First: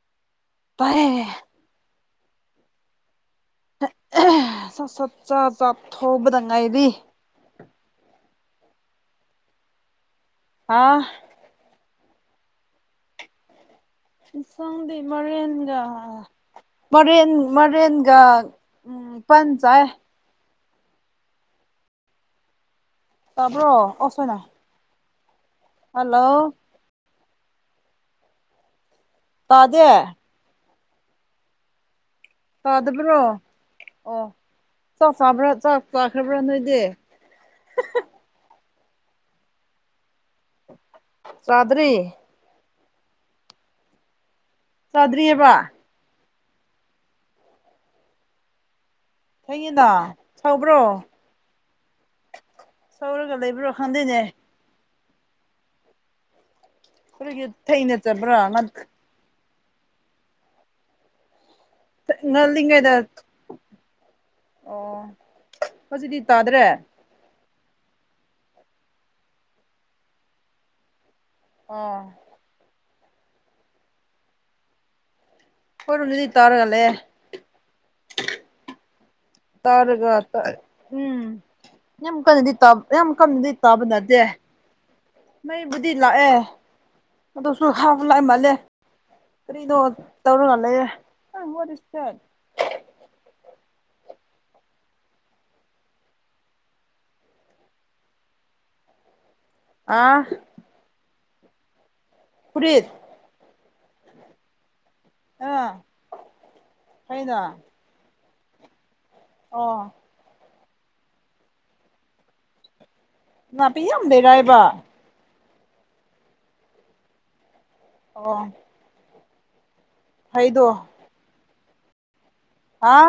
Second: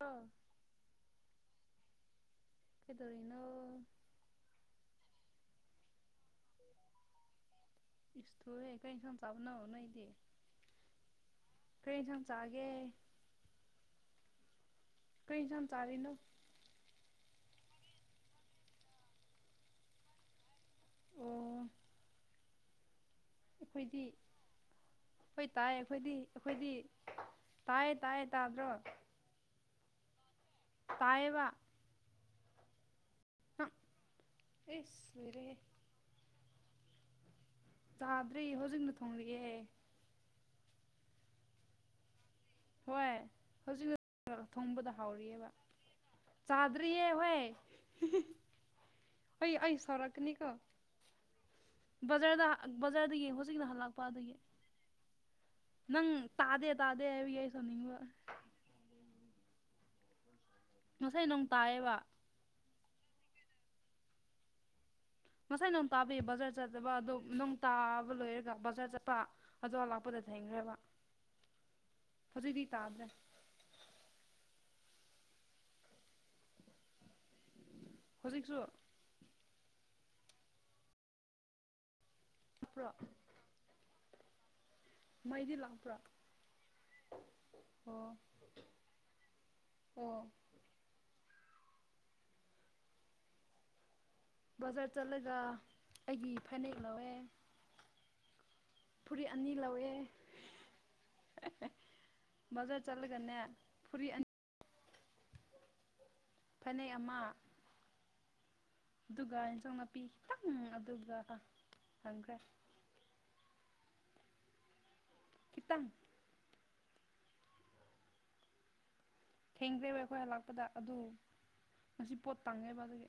ꯑꯥ ꯐꯔꯦ ꯀꯗꯧꯔꯤꯅꯣ ꯁꯠ ꯁꯠ ꯆꯠ ꯆꯠ ꯊꯧꯕꯗꯪ ꯉꯥꯏꯗꯤ ꯏꯁ ꯊꯨꯋꯦ ꯀꯩ ꯏꯟꯁꯥꯡ ꯆꯕꯅꯣ ꯅꯣꯏꯗꯤ ꯑꯥ ꯀꯔꯤ ꯌꯦꯟꯁꯥꯡ ꯆꯥꯒꯦ ꯏꯟꯁꯥꯡꯗꯤ ꯀꯔꯤ ꯏꯟꯁꯥꯡ ꯃꯥꯢꯔꯦꯟꯒ ꯆꯥꯔꯤꯅꯣ ꯃꯔꯦꯟ ꯃꯔꯦꯟꯒ ꯄꯟꯆꯥꯌꯦ ꯑꯣ ꯇꯥꯕ꯭ꯔꯣ ꯑꯩꯈꯣꯏꯗꯤ ꯑꯣꯁꯣꯏꯅ ꯍꯣꯏ ꯇꯥꯏꯌꯦ ꯑꯩꯈꯣꯏꯗꯤ ꯑꯩꯈꯣꯏꯗꯤ ꯇꯥꯏꯌꯦ ꯇꯥꯏꯌꯦ ꯇꯥꯗ꯭ꯔꯣ ꯇꯥꯗꯦ ꯇꯥꯏꯌꯦꯕ ꯇꯥꯗꯕ꯭ꯔꯣ ꯅꯪ ꯑꯣ ꯏꯁ ꯆꯠ ꯆꯕ꯭ꯔꯣ ꯂꯣꯏꯔꯦꯍꯦ ꯆꯠ ꯄꯥꯈ꯭ꯔꯕ꯭ꯔꯥ ꯅꯣꯏꯗꯦ ꯆꯥꯗ꯭ꯔꯤ ꯍꯧꯖꯤꯛꯅ ꯊꯣꯡꯂꯤꯑꯦ ꯆꯥꯗꯔꯤ ꯍꯣꯏ ꯍꯧꯖꯤꯛ ꯈꯛꯇꯦ ꯊꯣꯡꯕꯗ ꯍꯥꯎꯔꯤꯑꯕ ꯆꯥꯗ꯭ꯔꯤꯑꯕ ꯆꯥꯗꯔꯤꯌꯦ ꯍꯣꯏ ꯑꯩ ꯑꯩ ꯊꯦꯡꯉꯤꯅ ꯁꯔꯛꯀꯅꯤꯀꯣ ꯁꯧꯕ꯭ꯔꯣ ꯕꯖꯔꯗ ꯕꯖꯥꯔꯗ ꯁꯧꯔꯒ ꯌꯦꯡ ꯍꯧꯖꯤꯛꯅ ꯂꯩꯕ꯭ꯔꯣ ꯍꯜꯂꯛꯄ ꯈꯪꯗꯦꯅꯦ ꯑꯗꯨꯒꯤ ꯅꯪ ꯇꯥꯗꯦ ꯇꯥꯗꯦ ꯍꯥꯢꯕꯒꯤ ꯀꯔꯤꯒꯤ ꯑꯩ ꯁꯥꯎꯅꯤꯡꯕ [unintelligible] ꯉꯁꯥꯏ ꯅꯣꯡ ꯇꯥꯏꯑꯦꯕ ꯉꯟꯂꯤꯉꯩꯗ ꯑꯣ ꯉꯁꯥꯏ ꯅꯣꯡ ꯇꯥꯕꯤ ꯍꯧꯖꯤꯛꯇꯤ ꯕꯖꯥꯔ ꯇꯥꯗ꯭ꯔꯦ ꯆꯠꯇꯕ ꯑꯗꯣꯝ ꯅꯪ ꯇꯥꯕ ꯂꯣꯏꯔꯒ ꯕꯖꯥꯔ ꯆꯠꯄ ꯑꯗꯨ ꯂꯥꯛꯄꯗ ꯊꯦꯡꯈ꯭ꯔꯦꯕ ꯑꯣ ꯍꯧꯖꯤꯛꯇꯤ ꯇꯥꯗ꯭ꯔꯦ ꯑꯩꯈꯣꯢꯔꯣꯝꯗꯗꯤ ꯇꯔ ꯂꯩꯌꯦ ꯍꯣꯖꯤꯛꯁꯨ ꯇꯥꯔꯒ ꯎꯝ ꯌꯥꯝ ꯀꯟꯅꯗꯤ ꯂꯥꯛꯄ꯭ꯔꯣ ꯌꯥꯝ ꯀꯟꯅꯗꯤ ꯇꯥꯕ ꯅꯠꯇꯦ ꯃꯩꯗꯤ ꯃꯩꯕꯨꯗꯤ ꯂꯥꯛꯄ꯭ꯔꯣ ꯂꯥꯛꯑꯦ ꯑꯗꯨꯁꯨ ꯍꯥꯞ ꯑꯣ ꯂꯥꯛꯑꯦ ꯃꯥꯜꯂꯦ ꯀꯔꯤꯗꯣ ꯑꯣ ꯇꯧꯔꯒ ꯂꯩꯔꯦ ꯑ ꯋꯥꯠ ꯢꯁ ꯗꯦꯠ ꯕꯖꯥꯔ ꯆꯠꯂꯒ ꯑꯩꯒꯤ ꯐꯅꯦꯛ ꯂꯧꯋꯦ ꯐꯨꯔꯤꯠ ꯑꯅꯤ ꯂꯧꯋꯦ ꯑꯥ ꯕꯖꯥꯔ ꯐꯨꯔꯤꯠ ꯆꯠꯂꯒ ꯒꯅꯦ ꯐꯨꯔꯤ ꯑꯅꯤ ꯑꯥ ꯐꯅꯦꯛ ꯑꯃ ꯐꯩꯅ ꯑꯗꯨꯒ ꯌꯦꯟꯖꯥꯡ ꯑꯣ ꯅꯥꯄꯤ ꯈꯤꯇꯪ ꯑꯗꯨꯒ ꯈꯪꯈ꯭ꯔꯦ ꯅꯥꯄꯤ ꯌꯥꯝ ꯂꯩꯔꯑꯕ ꯈꯤꯇꯪ ꯑꯣ ꯊꯦꯡꯗ꯭ꯔꯦꯕ ꯑꯩꯈꯣꯏ ꯂꯥꯛꯄꯗ ꯐꯩꯗꯣ ꯑꯗꯨ ꯉꯁꯤ ꯄꯣꯠ ꯇꯪꯉꯦꯕ ꯍꯥ ꯑꯗꯨꯒꯤ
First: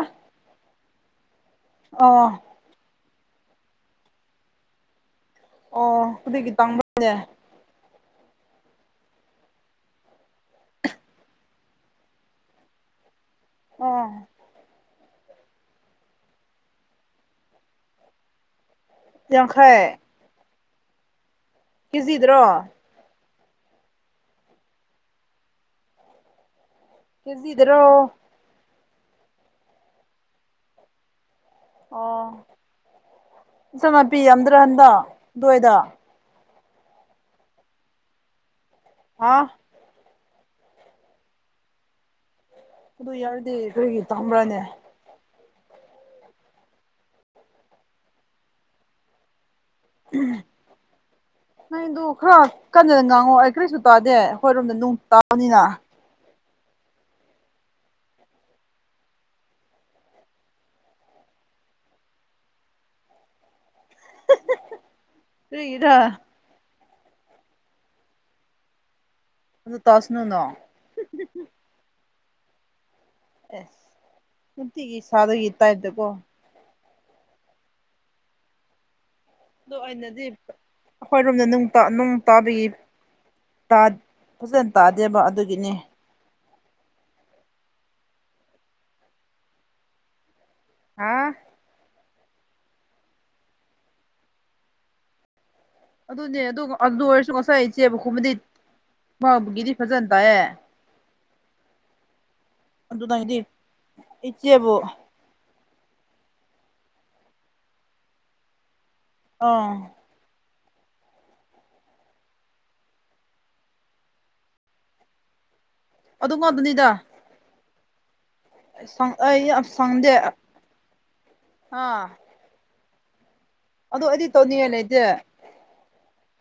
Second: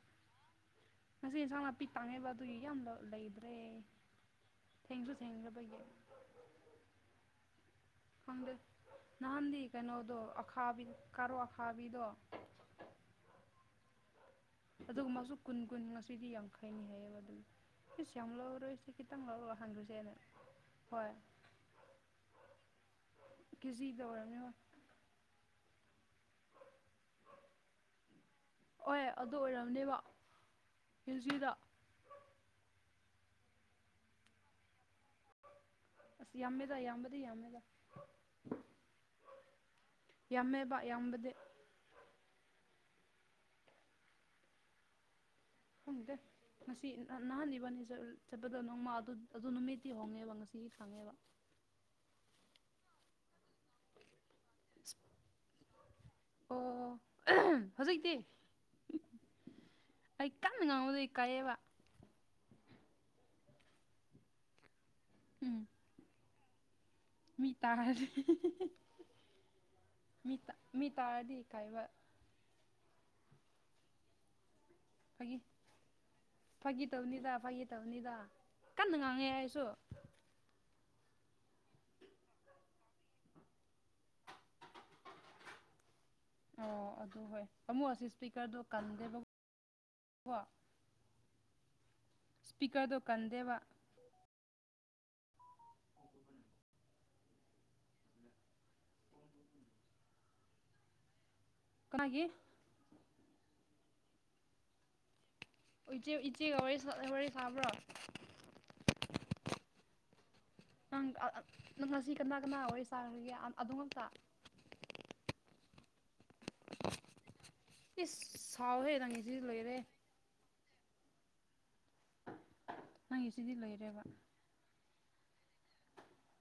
ꯉꯁꯤ ꯏꯟꯁꯥꯡ ꯅꯥꯄꯤ ꯑꯣ ꯇꯥꯡꯉꯦꯕ ꯑꯗꯨꯒꯤ ꯌꯥꯝ ꯂꯩꯗ꯭ꯔꯦ ꯊꯦꯡꯁꯨꯁꯨ ꯊꯦꯡ꯭ꯈꯔ ꯑꯣ ꯀꯔꯤꯒꯤ ꯇꯥꯡꯕꯅꯦ ꯈꯪꯗꯦ ꯅꯍꯥꯟꯗꯤ ꯀꯩꯅꯣꯗꯣ ꯑꯈꯥꯕꯤ ꯀꯥꯔꯣꯠ ꯑꯈꯥꯕꯤꯗꯣ ꯑꫭ ꯑꯗꯨꯒꯨꯝ ꯃꯥꯁꯨ ꯀꯨꯟ ꯀꯨꯟ ꯉꯁꯤꯗꯤ ꯌꯥꯡꯈꯩꯅꯤ ꯍꯥꯏꯑꯕ ꯑꯗꯨꯝ ꯏꯁꯁ ꯌꯥꯝ ꯂꯧꯔꯣꯏ ꯁꯤ ꯈꯤꯇꯪ ꯂꯧꯔꯒ ꯌꯥꯡꯈꯩ ꯍꯟꯗꯣꯏꯁꯦꯅꯦ ꯍꯣꯏ ꯀꯦꯖꯤꯗ꯭ꯔꯣ ꯀꯖꯤꯗ ꯑꫭꯔꯝꯅꯤꯑꫭꯏ ꯀꯖꯤꯗꯔꯣ ꯍꫭꯏ ꯑꯗꯨ ꯑꯣꯏꯔꯝꯅꯦꯕ ꯀꯦꯖꯤꯗꯥ ꯑꯣ ꯏꯟꯖꯥꯡꯅꯥꯄꯤ ꯌꯥꯝꯗ꯭ꯔꯥ ꯍꯟꯗꯥꯛ ꯑꯗꯨꯋꯥꯏꯗ ꯑꯁ ꯌꯥꯝꯃꯦꯗ ꯌꯥꯝꯕꯗꯤ ꯌꯥꯝꯃꯦꯗ ꯍꯥꯎ ꯌꯥꯝꯃꯦꯕ ꯌꯥꯝꯕꯗꯤ ꯑꯗꯨ ꯌꯥꯔꯗꯤ ꯀꯔꯤꯒꯤ ꯇꯝꯕ꯭ꯔꯥꯅꯦ ꯈꯪꯗꯦ ꯉꯁꯤ ꯅꯍꯥꯟ ꯏꯕꯅꯤ ꯆꯠꯄꯗꫭ ꯅꯣꯡꯃ ꯑꯗꯨ ꯅꯨꯃꯤꯠ ꯉꯁꯤ ꯍꯣꯡꯉꯦꯕ ꯉꯁꯤꯗꯤ ꯇꯥꯡꯉꯦꯕ ꯅꯪꯗꯨ ꯈꯔ ꯀꯟꯅ ꯉꯥꯡꯉꯣ ꯑꯩ ꯀꯔꯤꯁꯨ ꯇꯥꯗꯦ ꯑꯩꯈꯣꯏꯔꯣꯝꯗ ꯅꫭꯡ ꯇꯥꯕꯅꯤꯅ ꯑꯣ ꯍꯧꯖꯤꯛꯇꯤ ꯑꯩ ꯀꯟꯅ ꯉꯥꯡꯕꯗꯣ ꯏꯀꯥꯏꯌꯦꯕ ꯎꯝ ꯀꯔꯤꯒꯤꯔꯥ ꯃꯤ ꯇꯥꯔꯗꯤ ꯑꯗꯨ ꯃꯤ ꯇꯁꯥꯅꯨꯅ ꯃꯤ ꯇꯥꯔꯗꯤ ꯏꯀꯥꯏꯕ ꯑꯦꯁ ꯅꯨꯡꯇꯤꯒꯤ ꯐꯥꯒꯤ ꯁꯥꯗꯨꯏꯒꯤ ꯇꯥꯞꯇꯥ ꯀꯣ ꯐꯥꯒꯤ ꯇꯧꯅꯤꯗ ꯐꯥꯒꯤ ꯇꯧꯅꯤꯗ ꯀꯟꯅ ꯉꯥꯡꯉꯦ ꯑꯩ ꯑꯗꫭ ꯑꯩꯅꯗꯤ ꯑꯩꯈꯣꯏꯔꯣꯝꯗ ꯅꯨꯡ ꯇꯥ ꯅꯨꯡ ꯇꯥꯕꯤꯒꯤ ꯐꯖꯅ ꯇꯥꯗꯦꯕ ꯑꯗꯨꯒꯤꯅꯦ ꯑꯣ ꯑꯗꯨ ꯍꯣꯏ ꯑꯃꯨꯛ ꯑꯁꯤ ꯏꯁꯄꯤꯀꯔꯗꯣ ꯀꯟꯗꯦꯕ [unintelligible] ꯀꯣ ꯍꯥꯥ ꯁ꯭ꯄꯤꯀꯔꯗꯣ ꯀꯟꯗꯦꯕ ꯑꯗꯨꯅꯦ ꯑꯗꯨ ꯑꯗꯨ ꯑꯣꯏꯔꯁꯨ ꯉꯁꯥꯏ ꯏꯆꯦꯕ ꯈꯨꯝꯕꯗꯤ ꯃꯥꯡꯕꯒꯤꯗꯤ ꯐꯖꯅ ꯇꯥꯏꯑꯦ ꯀꯅꯥꯒꯤ ꯑꯗꯨꯗꯩꯗꯤ ꯏꯆꯦꯕꯨ ꯑꫭ ꯏꯆꯦ ꯏꯆꯦꯒ ꯋꯥꯔꯤ ꯋꯥꯔꯤ ꯁꯥꯕ꯭ꯔꯣ ꯑꯣ ꯅꯪ ꯅꯪ ꯉꯁꯤ ꯀꯅꯥ ꯀꯅꯥ ꯋꯔꯤ ꯆꯥꯈꯒꯦ ꯑꯗꯨ ꯉꯛꯇ ꯑꯗꯨ ꯉꯛꯇꯅꯤꯗ ꯏꯁ ꯁꯥꯎꯍꯦ [unintelligible] ꯑꯩ ꯅꯪꯒꯤꯁꯤꯗꯤ ꯌꯥꯝ ꯂꯣꯏꯔꯦ ꯁꯪꯗꯦ ꯑꯥ ꯅꯪꯒꯤ ꯁꯤꯗꯤ ꯂꯩ ꯑꯗꯨ ꯑꯩꯗꯤ ꯇꯧꯅꯤꯡꯉꯥꯏ ꯂꯩꯇꯦ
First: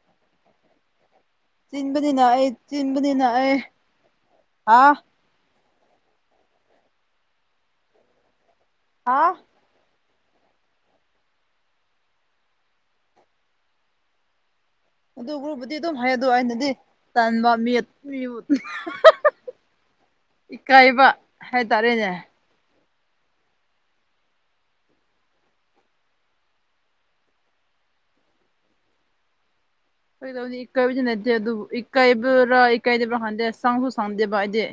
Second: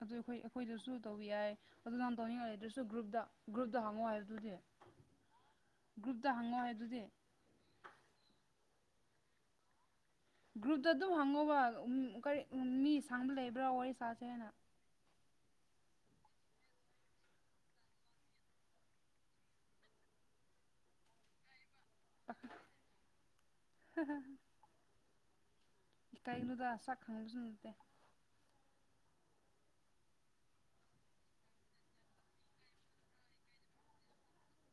ꯑꯗꯨ ꯑꯩꯈꯣꯏ ꯑꯩꯈꯣꯏꯗꯁꯨ ꯇꯧꯕ ꯌꯥꯏ ꯑꯗꯨ ꯅꯪꯅ ꯆꯤꯟꯕꯅꯤꯅ ꯑꯩ ꯇꯧꯅꯤꯡꯉꯥꯏ ꯂꯩꯇꯔꯁꯨ ꯒ꯭ꯔꯨꯞꯇ ꯆꯤꯟꯕꯅꯤꯅ ꯑꯩ ꯒ꯭ꯔꯨꯞꯇ ꯍꯪꯉꯣ ꯍꯪ ꯑꫭ ꯑꯗꯨꯗꯤ ꯍꯥ ꯒ꯭ꯔꯨꯞꯇ ꯍꯪꯉꯣ ꯍꯦ ꯑꯗꯨꯗꯤ ꯍꯥꯥ ꯒ꯭ꯔꯨꯞꯇ ꯑꯗꯨꯝ ꯍꯪꯉꯣꯕ ꯀꯔꯤ ꯃꯤ ꯁꯥꯡꯕ ꯂꯩꯕ꯭ꯔꯥ ꯋꯥꯔꯤ ꯁꯥꯥꯁꯦ ꯍꯥꯏꯅ ꯑꯗꯨ ꯒ꯭ꯔꯨꯕꯨꯗꯤ ꯑꯗꯨꯝ ꯍꯥꯏꯗꯣ ꯑꯩꯅꯗꯤ ꯇꯟꯕ ꯃꯤ ꯏꯀꯥꯏꯕ ꯍꯥꯏꯇꯥꯔꯦꯅꯦ ꯍꯥ ꯍꯥ ꯏꯀꯥꯏꯅꯨꯗ ꯁꯛ ꯈꯪꯕꯁꯨ ꯁꯨꯟꯗꯦ ꯀꯩꯗꯧꯅꯤ ꯏꯀꯥꯏꯕꯁꯨ ꯅꯠꯇꯦ ꯑꯗꯨꯕꯨ ꯏꯀꯥꯏꯕ꯭ꯔꯥ ꯏꯀꯥꯏꯗꯕ꯭ꯔꯥ ꯍꯥꯟꯗꯦ ꯁꯥꯡꯁꯨ ꯁꯥꯡꯗꯦꯕ ꯑꯩꯗꯤ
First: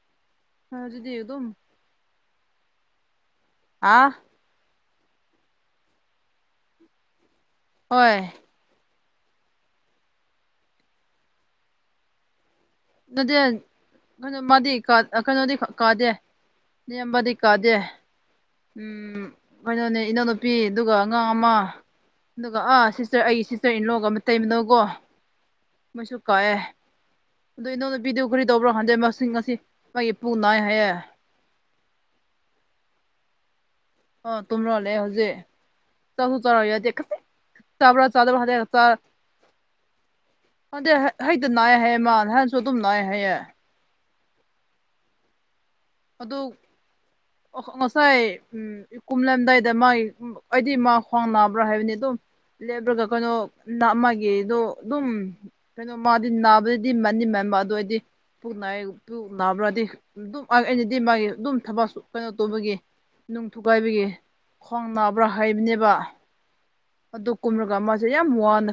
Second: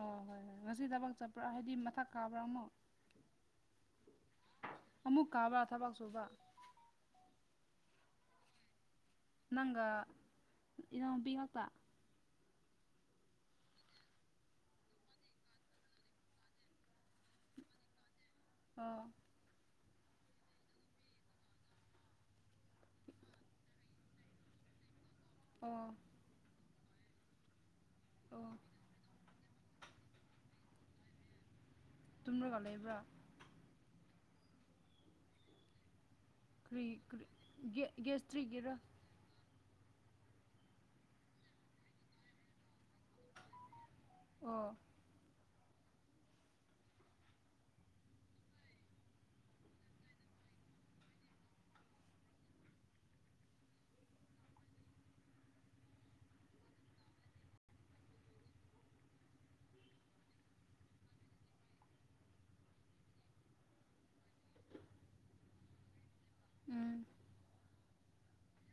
ꯑꯣ ꯍꯣꯏ ꯍꯣꯏ ꯉꯁꯤ ꯊꯕꯛ ꯑꯗꯨꯗꯤ ꯆꯠꯄ꯭ꯔꯣ ꯑꯗꯨꯝ ꯍꯥꯏꯗꯤ ꯃꯊꯛ ꯀꯥꯕ꯭ꯔꯥ ꯑꯃꯨꯛ ꯑꯥ ꯑꯃꯨꯛ ꯀꯥꯕ꯭ꯔꯥ ꯊꯕꯛ ꯁꯨꯕ ꯍꯣꯏ ꯅꯪꯒ ꯏꯅꯥꯎꯄꯤ ꯉꯥꯛꯇ ꯅꯗꯦ ꯀꯩꯅꯣ ꯃꯥꯗꯤ ꯀꯩꯅꯣꯗꯤ ꯀꯥꯗꯦ ꯅꯦꯝꯕꯗꯤ ꯀꯥꯗꯦ ꯑꯣ ꯎꯝ ꯀꯩꯅꯣꯅꯦ ꯏꯅꯎꯅꯨꯄꯤ ꯑꯗꯨꯒ ꯑꯉꯥꯡ ꯑꯃ ꯑꯗꯨꯒ ꯑꯥ ꯁꯤꯁꯇꯔ ꯑꯩ ꯁꯤꯁꯇꯔ ꯏꯟꯂꯣꯒ ꯑꯃ ꯇꯩꯕꯅꯧꯀꯣ ꯑꯣ ꯃꯣꯏꯁꯨ ꯀꯥꯏꯑꯦ ꯑꯗꯨꯣ ꯏꯅꯧ ꯅꯨꯄꯤꯗꯨ ꯀꯔꯤ ꯑꯣ ꯇꯧꯕ꯭ꯔꯥ ꯈꯟꯗꯦ ꯉꯁꯤ ꯃꯥꯒꯤꯄꯨꯡ ꯅꯥꯏ ꯍꯥꯏꯌꯦ ꯇꯨꯝꯃ꯭ꯔꯒ ꯂꯩꯕ꯭ꯔꯥ ꯑꯣ ꯇꯨꯝꯔꯒ ꯂꯩ ꯍꯧꯖꯤꯛ ꯆꯥꯛ ꯆꯔ ꯀꯔꯤ ꯀꯔꯤ ꯒꯦ ꯆꯥꯕꯔ ꯆꯥꯗꯔꯥ ꯒꯦꯁꯇ꯭ꯔꯤꯒꯤꯔ ꯈꯪꯗꯦ ꯑꯗꯨꯗꯗꯤ ꯍꯩꯗꯤ ꯅꯥꯏ ꯍꯥꯏꯌꯦ ꯃꯥ ꯅꯍꯥꯟꯁꯨ ꯑꯗꯨꯝ ꯅꯥꯏ ꯍꯥꯏꯌꯦ ꯑꯣ ꯑꯗꯨ ꯉꯁꯥꯏ ꯎꯝ ꯀꯨꯝꯂꯝꯗꯥꯏꯗ ꯃꯥꯒꯤ ꯑꯩꯗꯤ ꯃꯥ ꯈ꯭ꯋꯥꯡ ꯅꯥꯕ꯭ꯔꯥ ꯍꯥꯏꯕꯅꯤ ꯑꯗꯨꯝ ꯂꯦꯞꯕ꯭ꯔꯒ ꯀꯩꯅꯣ ꯅ ꯃꯥꯒꯤꯗꯣ ꯑꯗꯨꯝ ꯀꯩꯅꯣ ꯃꯥꯗꯤ ꯅꯥꯕꯗꯗꯤ ꯃꯅꯤ ꯃꯟꯕ ꯑꯗꯨ ꯑꯣꯏꯔꯗꯤ ꯄꯨ ꯅꯥꯏ ꯄꯨ ꯅꯥꯕ꯭ꯔꯗꯤ ꯑꯗꯨꯝ ꯑꯩꯅꯗꯤ ꯃꯥꯒꯤ ꯑꯗꯨꯝ ꯊꯕꯛꯁꯨ ꯀꯩꯅꯣ ꯇꯧꯕꯒꯤ ꯅꯨꯡ ꯊꯨꯒꯥꯏꯕꯒꯤ ꯈ꯭ꯋꯥꯡ ꯅꯥꯕ꯭ꯔꯥ ꯍꯥꯏꯕꯅꯦꯕ ꯎꯝ ꯑꯗꯨ ꯀꯨꯝꯔꯒ ꯃꯥꯁꯦ ꯌꯥꯝ ꯋꯥꯅ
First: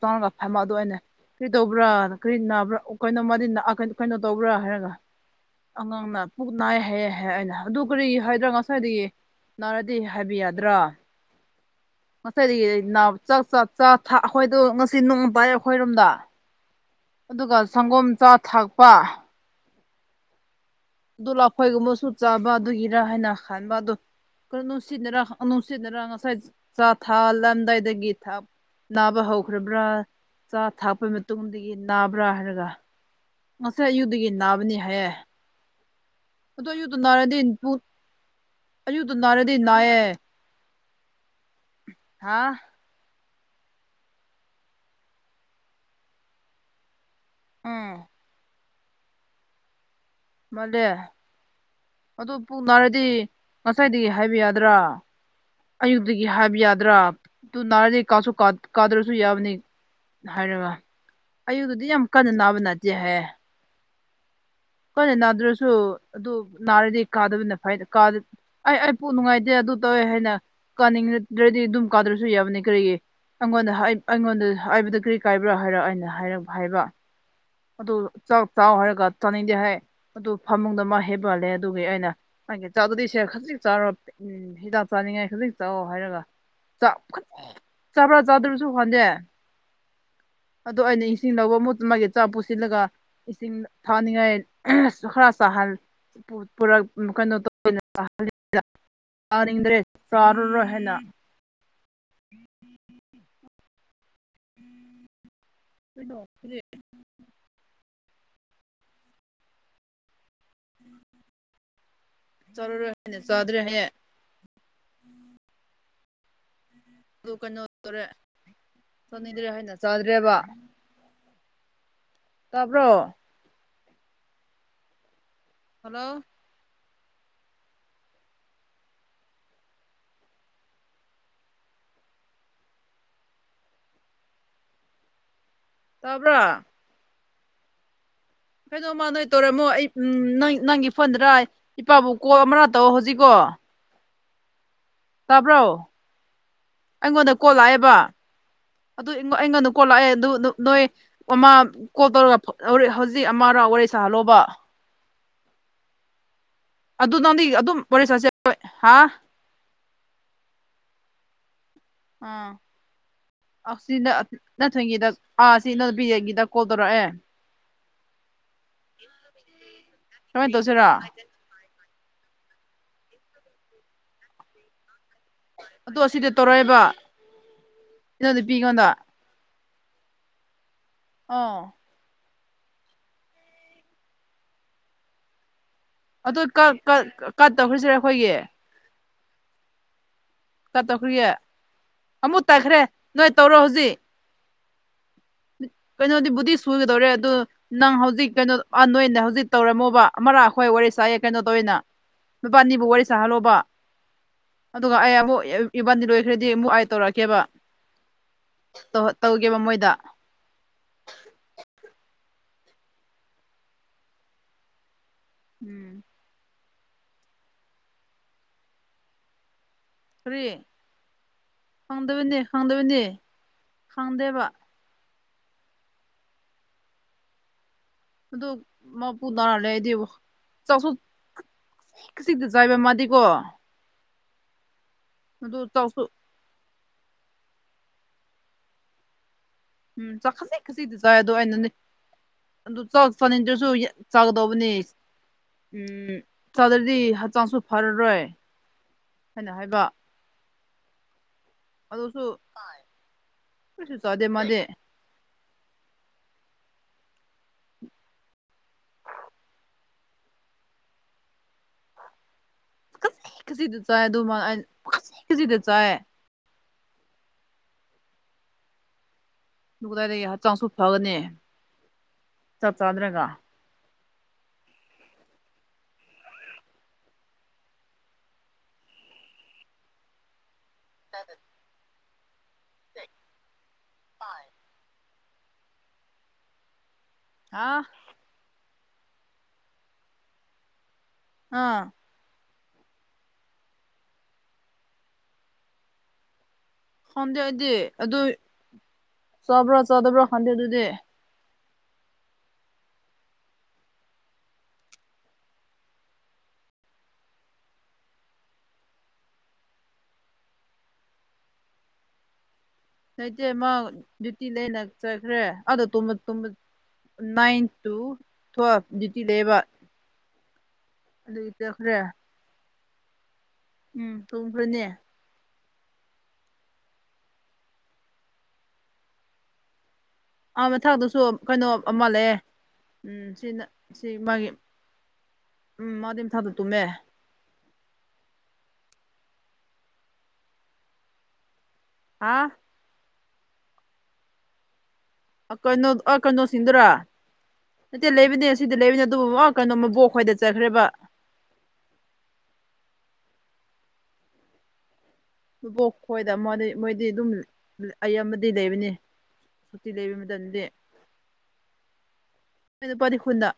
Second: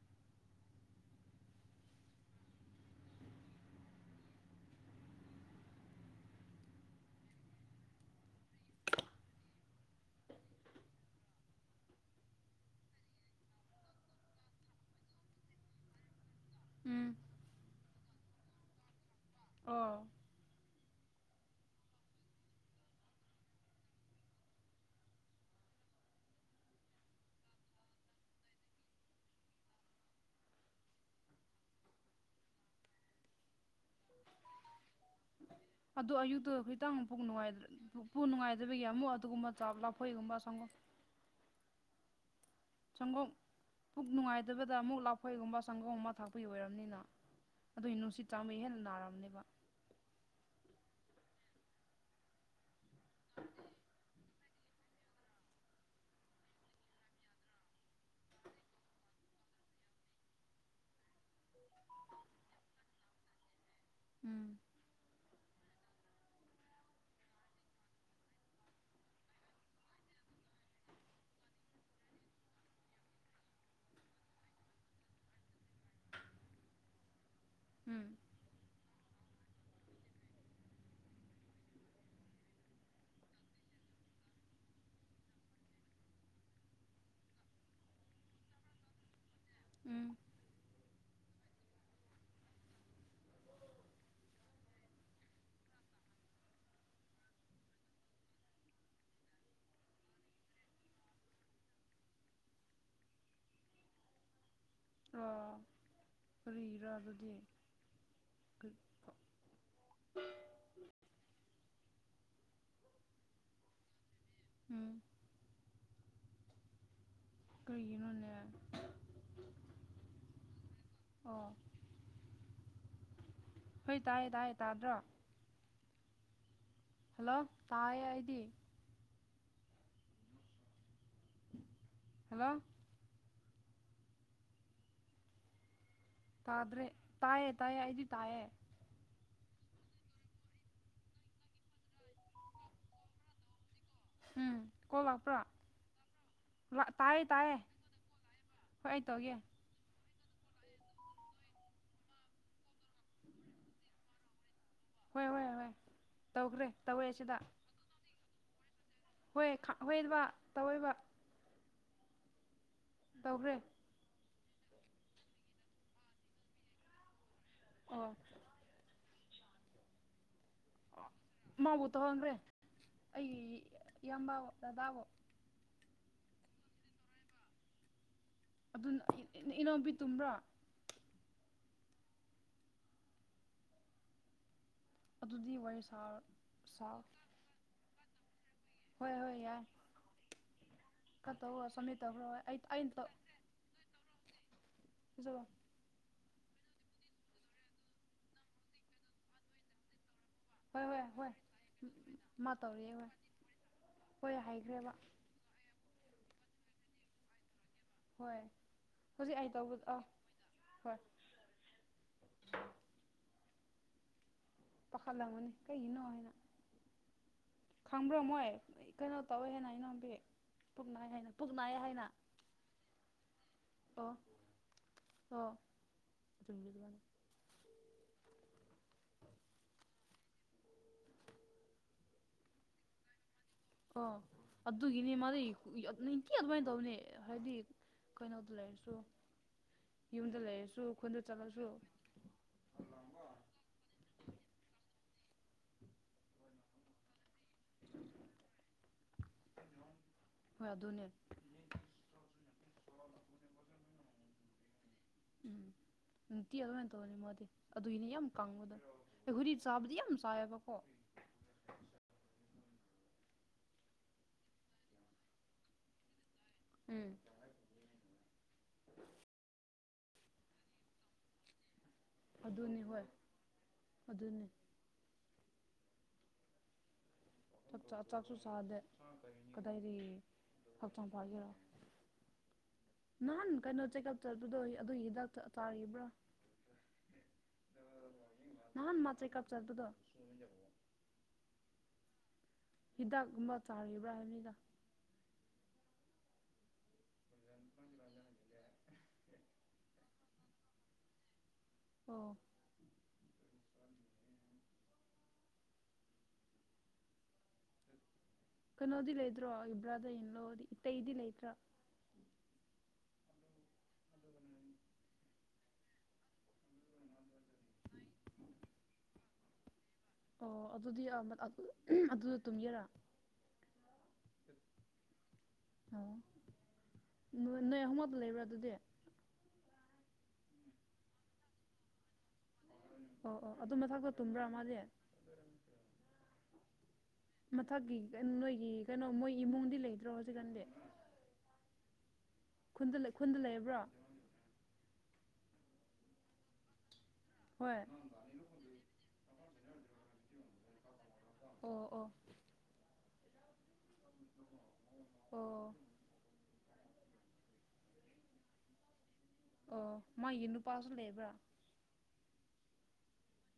ꯇꯥꯡꯉꯒ ꯐꯝꯃ ꯑꯗꯨ ꯑꯣꯏꯅꯦ ꯀꯔꯤ ꯇꯧꯕ꯭ꯔꯥ ꯀꯔꯤ ꯅꯥꯕ꯭ꯔꯥ ꯀꯩꯅꯣꯗꯤ ꯀꯩꯅꯣ ꯇꯧꯕ꯭ꯔꯥ ꯍꯥꯏꯔꯒ ꯑꯉꯥꯡꯅ ꯄꯨꯨꯛ ꯅꯥꯏ ꯍꯥꯏ ꯍꯥꯏ ꯑꯩꯅ ꯑꯗꯨ ꯀꯔꯤ ꯍꯥꯏꯗ꯭ꯔꯥ ꯉꯁꯥꯏꯗꯒꯤ ꯅꯥꯔꯗꯤ ꯍꯥꯏꯕꯤ ꯌꯥꯗ꯭ꯔꯥ ꯉꯁꯥꯏꯗꯒꯤ ꯅꯥ ꯆꯥꯛ ꯆꯕ ꯑꯩꯈꯣꯏꯗꯣ ꯉꯁꯤ ꯅꯣꯡ ꯄꯥꯏ ꯑꯩꯈꯣꯏꯔꯣꯝꯗ ꯎꯝ ꯑꯗꯨꯒ ꯁꯪꯒꯣꯝꯆꯥ ꯊꯥꯛꯄ ꯑꯣ ꯑꯗꯨ ꯂꯈꯣꯏꯒꯨꯝꯕꯁꯨ ꯆꯥꯕ ꯑꯗꯨꯒꯤꯔ ꯍꯥꯏꯅ ꯈꯟꯕ ꯑꯗꯨ ꯀꯅꯨꯡꯁꯤꯅ ꯔꯁꯤꯅ ꯔꯁꯥꯏ ꯆ ꯊꯥ ꯂꯥꯟꯗꯥꯏꯗ ꯊꯞ ꯅꯕ ꯍꯧꯈ꯭ꯔꯕ꯭ꯔꯥ ꯆꯥ ꯊꯥꯛꯄꯒꯤ ꯃꯇꯨꯡꯗꯒꯤ ꯅꯥꯕ꯭ꯔꯥ ꯍꯥꯏꯔꯒ ꯉꯁꯥꯏ ꯑꯌꯨꯗꯒꯤ ꯅꯥꯕꯅꯤ ꯍꯥꯏꯌꯦ ꯑꯗꯣ ꯑꯌꯨꯛ ꯇꯨ ꯑꯗꯣ ꯈꯤꯇꯪ ꯑꯌꯨꯛꯇ ꯄꯨꯛ ꯅꯥꯔꯗꯤ ꯅꯨꯡꯉꯥꯏ ꯄꯨꯛ ꯅꯨꯡꯉꯥꯏꯗꯕꯒꯤ ꯑꯃꯨꯛ ꯑꯌꯨꯛꯇ ꯑꯗꯨꯒꯨꯝꯕ ꯅꯥꯔꯗꯤ ꯆꯥꯕ ꯅꯥꯏꯌꯦ ꯂꯐꯣꯏꯒꯨꯝꯕ ꯁꯪꯒꯣꯝ ꯍꯥ ꯁꯪꯒꯣꯝ ꯄꯨꯛ ꯅꯨꯡꯉꯥꯏꯇꯕꯗ ꯑꯃꯨꯛ ꯂꯥꯐꯣꯏꯒꯨꯝꯕ ꯁꯪꯒꯣꯝꯒꯨꯝꯕ ꯊꯛꯄꯩ ꯑꯣꯏꯔꯝꯅꯤꯅ ꯑꯗꯨꯏ ꯎꯝ ꯅꯨꯡꯁꯤꯠ ꯆꯪꯕꯩ ꯍꯦꯟꯅ ꯅꯥꯔꯝꯅꯦꯕ ꯃꯥꯂꯦ ꯑꯗꯨ ꯄꯨꯡ ꯅꯥꯔꯦ ꯗꯤ ꯉꯁꯥꯏꯗꯒꯤ ꯍꯥꯏꯕ ꯌꯥꯗ꯭ꯔꯥ ꯑꯌꯨꯛꯇꯒꯤ ꯍꯥꯏꯕ ꯌꯥꯗ꯭ꯔꯥ ꯇꯨ ꯅꯥꯔꯗꯤ ꯀꯥꯁꯨ ꯀꯥꯗ꯭ꯔꯁꯨ ꯌꯥꯕꯅꯤ ꯍꯥꯏꯔꯒ ꯑꯌꯨꯛꯇꯗꯤ ꯌꯥꯝ ꯀꯟꯅ ꯅꯥꯕ ꯅꯠꯇꯦꯍꯌꯦ ꯎꯝ ꯀꯣꯏꯅ ꯅꯥꯗ꯭ꯔꯁꯨ ꯑꯗꯨ ꯅꯥꯔꯗꯤ ꯀꯥꯗꯕꯅꯤꯅ ꯐ ꯑꯩ ꯑꯩ ꯄ ꯅꯨꯡꯉꯥꯏꯇꯦ ꯑꯗꯨ ꯇꯧꯋꯦ ꯍꯥꯏꯅ ꯀꯥꯅꯤꯡꯗ꯭ꯔꯗꯤ ꯑꯗꯨꯝ ꯀꯥꯗ꯭ꯔꯁꯨ ꯌꯥꯕꯅꯤ ꯀꯔꯤꯒꯤ ꯑꯩꯉꯣꯟꯗ ꯑꯩꯉꯣꯟꯗ ꯍꯥꯏꯕꯗ ꯀꯔꯤ ꯀꯥꯏꯕ꯭ꯔꯥ ꯍꯥꯏꯔ ꯑꯩꯅ ꯍꯥꯏꯔꯞ ꯍꯥꯏꯕ ꯑꯗꯨ ꯎꯝ ꯆꯥꯛ ꯆꯥꯎ ꯍꯥꯏꯔꯒ ꯆꯥꯅꯤꯡꯗꯦ ꯍꯥꯏ ꯑꯗꯨ ꯐꯃꯨꯡꯗ ꯃꯥ ꯍꯦꯕꯜꯂꯦ ꯑꯗꯨꯒꯤ ꯑꯩꯅꯒꯤ ꯆꯥꯗꯨꯗꯤꯁꯦ ꯈꯖꯤꯛ ꯆꯥꯔ ꯎꯝ ꯍꯤꯗꯥꯛ ꯆꯥꯅꯤꯡꯉꯥꯏ ꯈꯖꯤꯛ ꯆꯥꯛꯑꯣ ꯍꯥꯏꯔꯒ ꯆꯥꯛ ꯆꯄ꯭ꯔꯥ ꯆꯥꯗꯔꯁꯨ ꯍꯟꯗꯦ ꯎꯝ ꯑꯗ ꯑꯩꯅ ꯏꯁꯤꯡ ꯂꯧꯕ ꯃꯨ ꯃꯥꯒꯤ ꯆꯥ ꯄꯨꯁꯤꯜꯂꯒ ꯏꯁꯤꯡ ꯊꯥꯅꯤꯡꯉꯥꯏ ꯈꯔ ꯆꯥꯍꯜ ꯄꯨꯔꯛ ꯀꯩꯅꯣꯗꯣ [unintelligible] ꯆꯥꯅꯤꯡꯗ꯭ꯔꯦ ꯆꯥꯔꯔꯣꯏ ꯍꯥꯏꯅ [unintelligible] ꯑꯣ ꯣꯛꯇꯔꯦ ꯀꯔꯤꯒꯤꯔꯥ ꯑꯗꯨꯗꯤ ꯆꯠꯂꯨꯔꯣꯏꯅꯦ ꯆꯥꯗ꯭ꯔꯦ ꯍꯌꯦ ꯎꯝ ꯑꯗꯨ ꯀꯩꯅꯣ ꯇꯧꯔꯦ ꯀꯏꯅꯣꯅꯦ ꯆꯥꯅꯤꯡꯗ꯭ꯔꯦ ꯍꯥꯏꯅ ꯆꯥꯗ꯭ꯔꯦꯕ ꯑꯣ ꯇꯥꯕ꯭ꯔꯣ ꯍꯣꯏ ꯇꯥꯏꯌꯦ ꯇꯥꯏꯌꯦꯦ ꯇꯥꯗ꯭ꯔꯣ ꯍꯜꯂꯣ ꯍꯜꯂꯣ ꯇꯥꯏ ꯍꯥꯏꯗꯤ ꯍꯜꯂꯣ ꯇꯥꯕ꯭ꯔꯥ ꯇꯥꯗ꯭ꯔꯦ ꯇꯥꯏꯌꯦ ꯇꯥꯏꯌꯦ ꯑꯩꯗꯤ ꯇꯥꯏꯌꯦ ꯀꯩꯅꯣ ꯃꯥ ꯅꯣꯏ ꯇꯧꯔꯝꯃꯣ ꯑꯩ ꯎꯝꯪ ꯅꯪꯒꯤ ꯐꯣꯟꯗ꯭ꯔ ꯏꯄꯥꯕꯨ ꯀꯣꯜ ꯑꯃꯔ ꯇꯧ ꯍꯧꯖꯤꯛꯀꯣ ꯎꯝ ꯀꯣꯜ ꯂꯥꯛꯄ꯭ꯔꯣ ꯇꯥꯕ꯭ꯔꯣ ꯇꯥꯌꯦ ꯑꯩꯉꯣꯟꯗ ꯀꯣꯜ ꯇꯥꯥꯏꯌꯦ ꯂꯥꯛꯑꯦꯕ ꯍꯣꯏ ꯑꯩ ꯑꯗꯨ ꯇꯧꯒꯦ ꯑꯩꯉꯣꯟꯗ ꯀꯣꯜ ꯂꯥꯛꯑꯦ ꯑꯗꯨ ꯅꯣꯏ ꯑꯃ ꯀꯣꯜ ꯇꯧꯔꯒ ꯍꯧꯖꯤꯛ ꯑꯃꯔꯥꯎ ꯋꯥꯔꯤ ꯁꯥꯍꯜꯂꯣꯕ ꯍꯣꯏ ꯍꯣꯏ ꯍꯣꯏ ꯇꯧꯈ꯭ꯔꯦ ꯇꯧꯋꯦ ꯁꯤꯗ [unintelligible] ꯍꯣꯏ ꯍꯣꯏꯕꯕꯥ ꯇꯧꯔꯣꯏꯕ ꯑꯥ ꯇꯧꯈ꯭ꯔꯦ ꯁꯤ ꯅꯊꯣꯏꯒꯤꯗ ꯑꯥ ꯁꯤ ꯅ [unintelligible] ꯀꯣꯜ ꯇꯧꯔꯛꯑꯦ ꯑꯣ ꯁꯨꯃꯥꯏꯅ ꯇꯧꯁꯤꯔꯥ ꯃꯥꯕꯨ ꯇꯧꯍꯟꯈꯔꯦ ꯑꯩ ꯏꯝꯕ ꯗꯗꯥꯕꯣ ꯑꯗꯨ ꯑꯁꯤꯗ ꯇꯧꯔꯛꯑꯦꯕ [unintelligible] ꯑꯗꯨ ꯏꯅꯥꯎꯕꯤ ꯇꯨꯝꯕ꯭ꯔꯣ ꯑꯧ ꯑꯗꯨꯗꯤ ꯋꯥꯔꯤꯁ ꯑꯗꯨꯗ ꯀꯠ ꯀꯠ ꯀꯠ ꯇꯧꯈ꯭ꯔꯥꯁꯤꯔꯥ ꯑꯩꯈꯣꯏꯒꯤ ꯍꯣꯏ ꯍꯣꯏ ꯌꯥꯏ ꯇꯧꯈ꯭ꯔꯤꯌꯦ ꯈꯔ ꯇꯧꯔꯒ ꯁꯝꯃꯤꯠ ꯇꯧꯈ꯭ꯔꯣ ꯑꯃꯨꯛ ꯑꯩ ꯇꯠꯈ꯭ꯔꯦ ꯑꯩꯅ ꯇꯧ ꯅꯣꯏ ꯇꯧꯔꯣ ꯍꯧꯖꯤꯛ [unintelligible] ꯀꯩꯅꯣꯗꯤ ꯕꯨꯗꯤꯤ ꯁꯨꯒꯗꯧꯔꯦ ꯑꯗꯨ ꯅꯪ ꯍꯧꯖꯤꯛ ꯀꯩꯅꯣ ꯅꯣꯏꯗ ꯍꯧꯖꯤꯛ ꯇꯧꯔꯝꯃꯣꯕ ꯑꯃꯔꯥ ꯍꯣꯏ ꯋꯥꯔꯤ ꯁꯥꯏꯌꯦꯦ ꯀꯩꯅꯣ ꯇꯧꯋꯤꯅ ꯃꯥ ꯅꯨꯄꯥ ꯑꯅꯤꯕꯨ ꯇꯧꯔꯤꯌꯦ ꯋꯥꯔꯤ ꯍꯣꯏ ꯁꯥꯍꯜꯂꯣꯕ ꯍꯣꯏ ꯍꯥꯏꯈ꯭ꯔꯦꯕ ꯑꯗꯨꯒ ꯑꯩ ꯑꯃꯨꯛ ꯏꯕꯥꯟꯗꯤ ꯂꯣꯏꯈ꯭ꯔꯗꯤ ꯑꯃꯨꯛ ꯑꯥꯏ ꯇꯧꯔꯛꯀꯦꯕ ꯍꯣꯏ ꯍꯧꯖꯤꯛ ꯑꯩ ꯇꯧꯒꯦꯕ ꯇꯧꯕꯗ ꯃꯣꯏꯗ ꯑꯥ ꯍꯣꯏ ꯄꯥꯈꯠꯂꯝꯒꯅꯤ ꯎꯝ ꯀꯩꯒꯤꯅꯣ ꯍꯥꯏꯅ ꯈꯪꯕ꯭ꯔꯣ ꯃꯣꯏ ꯀꯩꯅꯣ ꯇꯧꯋꯦ ꯍꯥꯏꯅ [unintelligible] ꯀꯔꯤ ꯄꯨꯛ ꯍꯥꯏꯅ ꯄꯨꯛꯅꯥ ꯍꯥꯏꯅ ꯈꯪꯗꯕꯅꯤ ꯈꯪꯗꯕꯅꯤ ꯈꯪꯗꯦꯕ ꯑꯣ [unintelligible] ꯑꯗꯨꯗꯣ ꯃꯥꯄꯨꯗ ꯂꯩꯗꯦꯕ ꯆꯁꯨ [unintelligible] ꯑꯣ ꯑꯗꯨꯒꯤꯅꯦ [unintelligible] ꯑꯗꯨ ꯆꯥꯛꯁꯨ ꯀ ꯑꯗꯨꯃꯥꯏꯅ ꯇꯧꯅꯤ ꯍꯥꯏꯗꯤ ꯀꯩꯅꯣꯗ ꯂꯩꯔꯁꯨ ꯎꯝ ꯌꯨꯝꯗ ꯆꯈꯥꯁꯤ ꯂꯩꯔꯁꯨ ꯈꯥꯁꯤꯗꯤ ꯆꯥꯏ ꯈꯨꯟꯗ ꯑꯗꯣ ꯆꯠꯂꯁꯨ ꯑꯩꯅꯅꯦ ꯑꯗꯨ ꯐꯔꯅꯤꯆꯔꯁꯨ ꯆꯥꯒꯗꯧꯕꯅꯤ ꯎꯝ ꯆꯥꯗ꯭ꯔꯗꯤ ꯍꯛꯆꯥꯡꯁꯨ ꯐꯔꯔꯣꯏ ꯍꯥꯏꯅ ꯍꯥꯏꯕ ꯍꯣꯏ ꯑꯗꯨꯅꯦ ꯑꯗꯁꯨꯁꯨ ꯆꯗꯦ ꯃꯦ꯫ ꯎꯝ ꯅꯨꯡꯇꯤ ꯑꯗꯨꯃꯥꯏꯅ ꯇꯧꯕꯅꯤ ꯃꯥꯗꯤ ꯑꯗꯨꯒꯤꯅꯦ ꯌꯥꯝ ꯀꯥꯡꯉꯗ꯫ ꯑꯍꯨꯔꯤ ꯆꯥꯕꯗꯤ ꯌꯥꯝ ꯆꯥꯏꯑꯕꯀꯣ꯫ ꯈꯖꯤꯛ ꯈꯖꯤꯛꯇ ꯆꯥꯏ ꯑꯗꯨꯃ ꯈꯖꯤꯛꯇ ꯆꯥꯏ꯫ ꯎꯝ ꯑꯗꯨ ꯀꯗꯥꯏ ꯂꯩ ꯍꯛꯆꯥꯡꯁꯨ ꯐꯒꯅꯦ ꯑꯗꯨꯅꯤ ꯍꯣꯏ ꯑꯗꯨꯅꯤ꯫ ꯆꯥꯛꯁꯨ ꯆꯥꯗꯦ ꯀꯗꯥꯏꯗꯒꯤ꯫ ꯍꯛꯆꯥꯡ ꯐꯒꯤꯔꯣ꯫ ꯅꯍꯥꯟ ꯀꯩꯅꯣ ꯆꯦꯛꯑꯞ ꯆꯠꯄꯗꯣ ꯑꯗꯨꯒꯤ ꯗꯥꯛꯇ ꯇꯥꯔꯤꯕ꯭ꯔꯥ ꯍꯥ ꯅꯍꯥꯟ ꯃꯥ ꯆꯦ ꯀꯥꯞ ꯆꯠꯄꯗꯣ꯫ ꯑꯥ ꯍꯤꯗꯥꯛꯀꯨꯝꯕ ꯆꯥꯔꯤꯕ꯭ꯔꯥ ꯍꯥꯏꯕꯅꯤꯗ ꯈꯪꯗꯦ ꯑꯩꯗꯤ ꯑꯗꯨ ꯆꯥꯕ꯭ꯔꯣ ꯆꯥꯗꯕ꯭ꯔꯣ ꯈꯪꯗꯦ ꯑꯗꯨꯗꯤ꯫ ꯑꯣ ꯀꯩꯅꯣꯗꯤ ꯂꯩꯗ꯭ꯔꯣ ꯏꯕ꯭ꯔꯥꯗ ꯏꯜꯂꯣꯗꯤ ꯏꯇꯩꯩꯗꯤ ꯂꯩꯇ꯭ꯔꯥ꯫ ꯂꯩꯇꯦ ꯃꯥ ꯗꯌꯨꯇꯤ ꯂꯩꯅ ꯆꯠꯈ꯭ꯔꯦ ꯑꯥꯗ [unintelligible] ꯅꯏꯟ ꯇꯨ ꯇꯨꯌꯦꯞ ꯗ꯭ꯌꯨꯇꯤ ꯂꯩꯌꯦꯕ꯫ ꯑꯣ ꯑꯗꯨꯗꯤ ꯑꯗꯨꯒꯤ ꯆꯠꯈ꯭ꯔꯦ ꯑꯗꯨꯗ ꯇꯨꯝꯒꯦꯔꯥ꯫ ꯎꯝ ꯇꯣꯡꯈ꯭ꯔꯅꯦ꯫ ꯑꯣ ꯅꯣꯏ ꯑꯍꯨꯝꯃꯛ ꯂꯩꯕ꯭ꯔꯥ ꯑꯗꯨꯗꯤ ꯑꯥ ꯃꯊꯛꯇꯁꯨ ꯀꯩꯅꯣ ꯑꯃ ꯂꯩꯌꯦ꯫ ꯎꯝ ꯑꯣ ꯑꯣ ꯁꯤꯅ ꯑꯗꯨ ꯁꯤ ꯃꯊꯛꯇ ꯃꯥꯒꯤ ꯇꯨꯝꯕ꯭ꯔꯥ ꯃꯥꯗꯤ꯫ ꯎꯝ ꯃꯥꯗꯤ ꯃꯊꯟꯗ ꯇꯨꯝꯃꯦ꯫ ꯃꯊꯛꯀꯤ ꯅꯣꯏꯒꯤ ꯀꯩꯅꯣ ꯃꯣꯏ ꯏꯃꯨꯡꯗꯤ ꯂꯩꯗ꯭ꯔꯣ ꯍꯧꯖꯤꯛꯀꯥꯟꯗꯤ꯫ ꯍꯥꯥ ꯈꯨꯟꯗ ꯈꯨꯟꯗ ꯂꯩꯔꯕ꯭ꯔꯣ꯫ ꯀꯩꯅꯣ ꯀꯩꯅꯣꯁꯤꯡꯗꯨꯔꯥ ꯍꯣꯏ ꯅꯠꯇꯦ ꯂꯩꯕꯅꯦ ꯁꯤꯗꯤ ꯂꯩꯕꯅꯦ ꯑꯗꯨꯕꯨ ꯀꯩꯅꯣ ꯃꯕꯣꯛ ꯍꯣꯏꯗ ꯆꯠꯈ꯭ꯔꯦꯕ ꯑꯣ ꯑꯣ [unintelligible] ꯑꯣ ꯑꯕꯣꯛ ꯈꯣꯏꯗ ꯃꯥꯗꯤ ꯃꯣꯏꯗꯤ ꯑꯗꯨꯝ ꯑꯌꯥꯝꯕꯗꯤ ꯂꯩꯕꯅꯦ꯫ ꯑꯣ ꯃꯥꯒꯤ ꯅꯨꯄꯥꯁꯨ ꯂꯩꯕ꯭ꯔꯥ꯫ ꯃꯥꯏ ꯅꯨꯄꯥꯗꯤ꯫ ꯈꯨꯟꯗ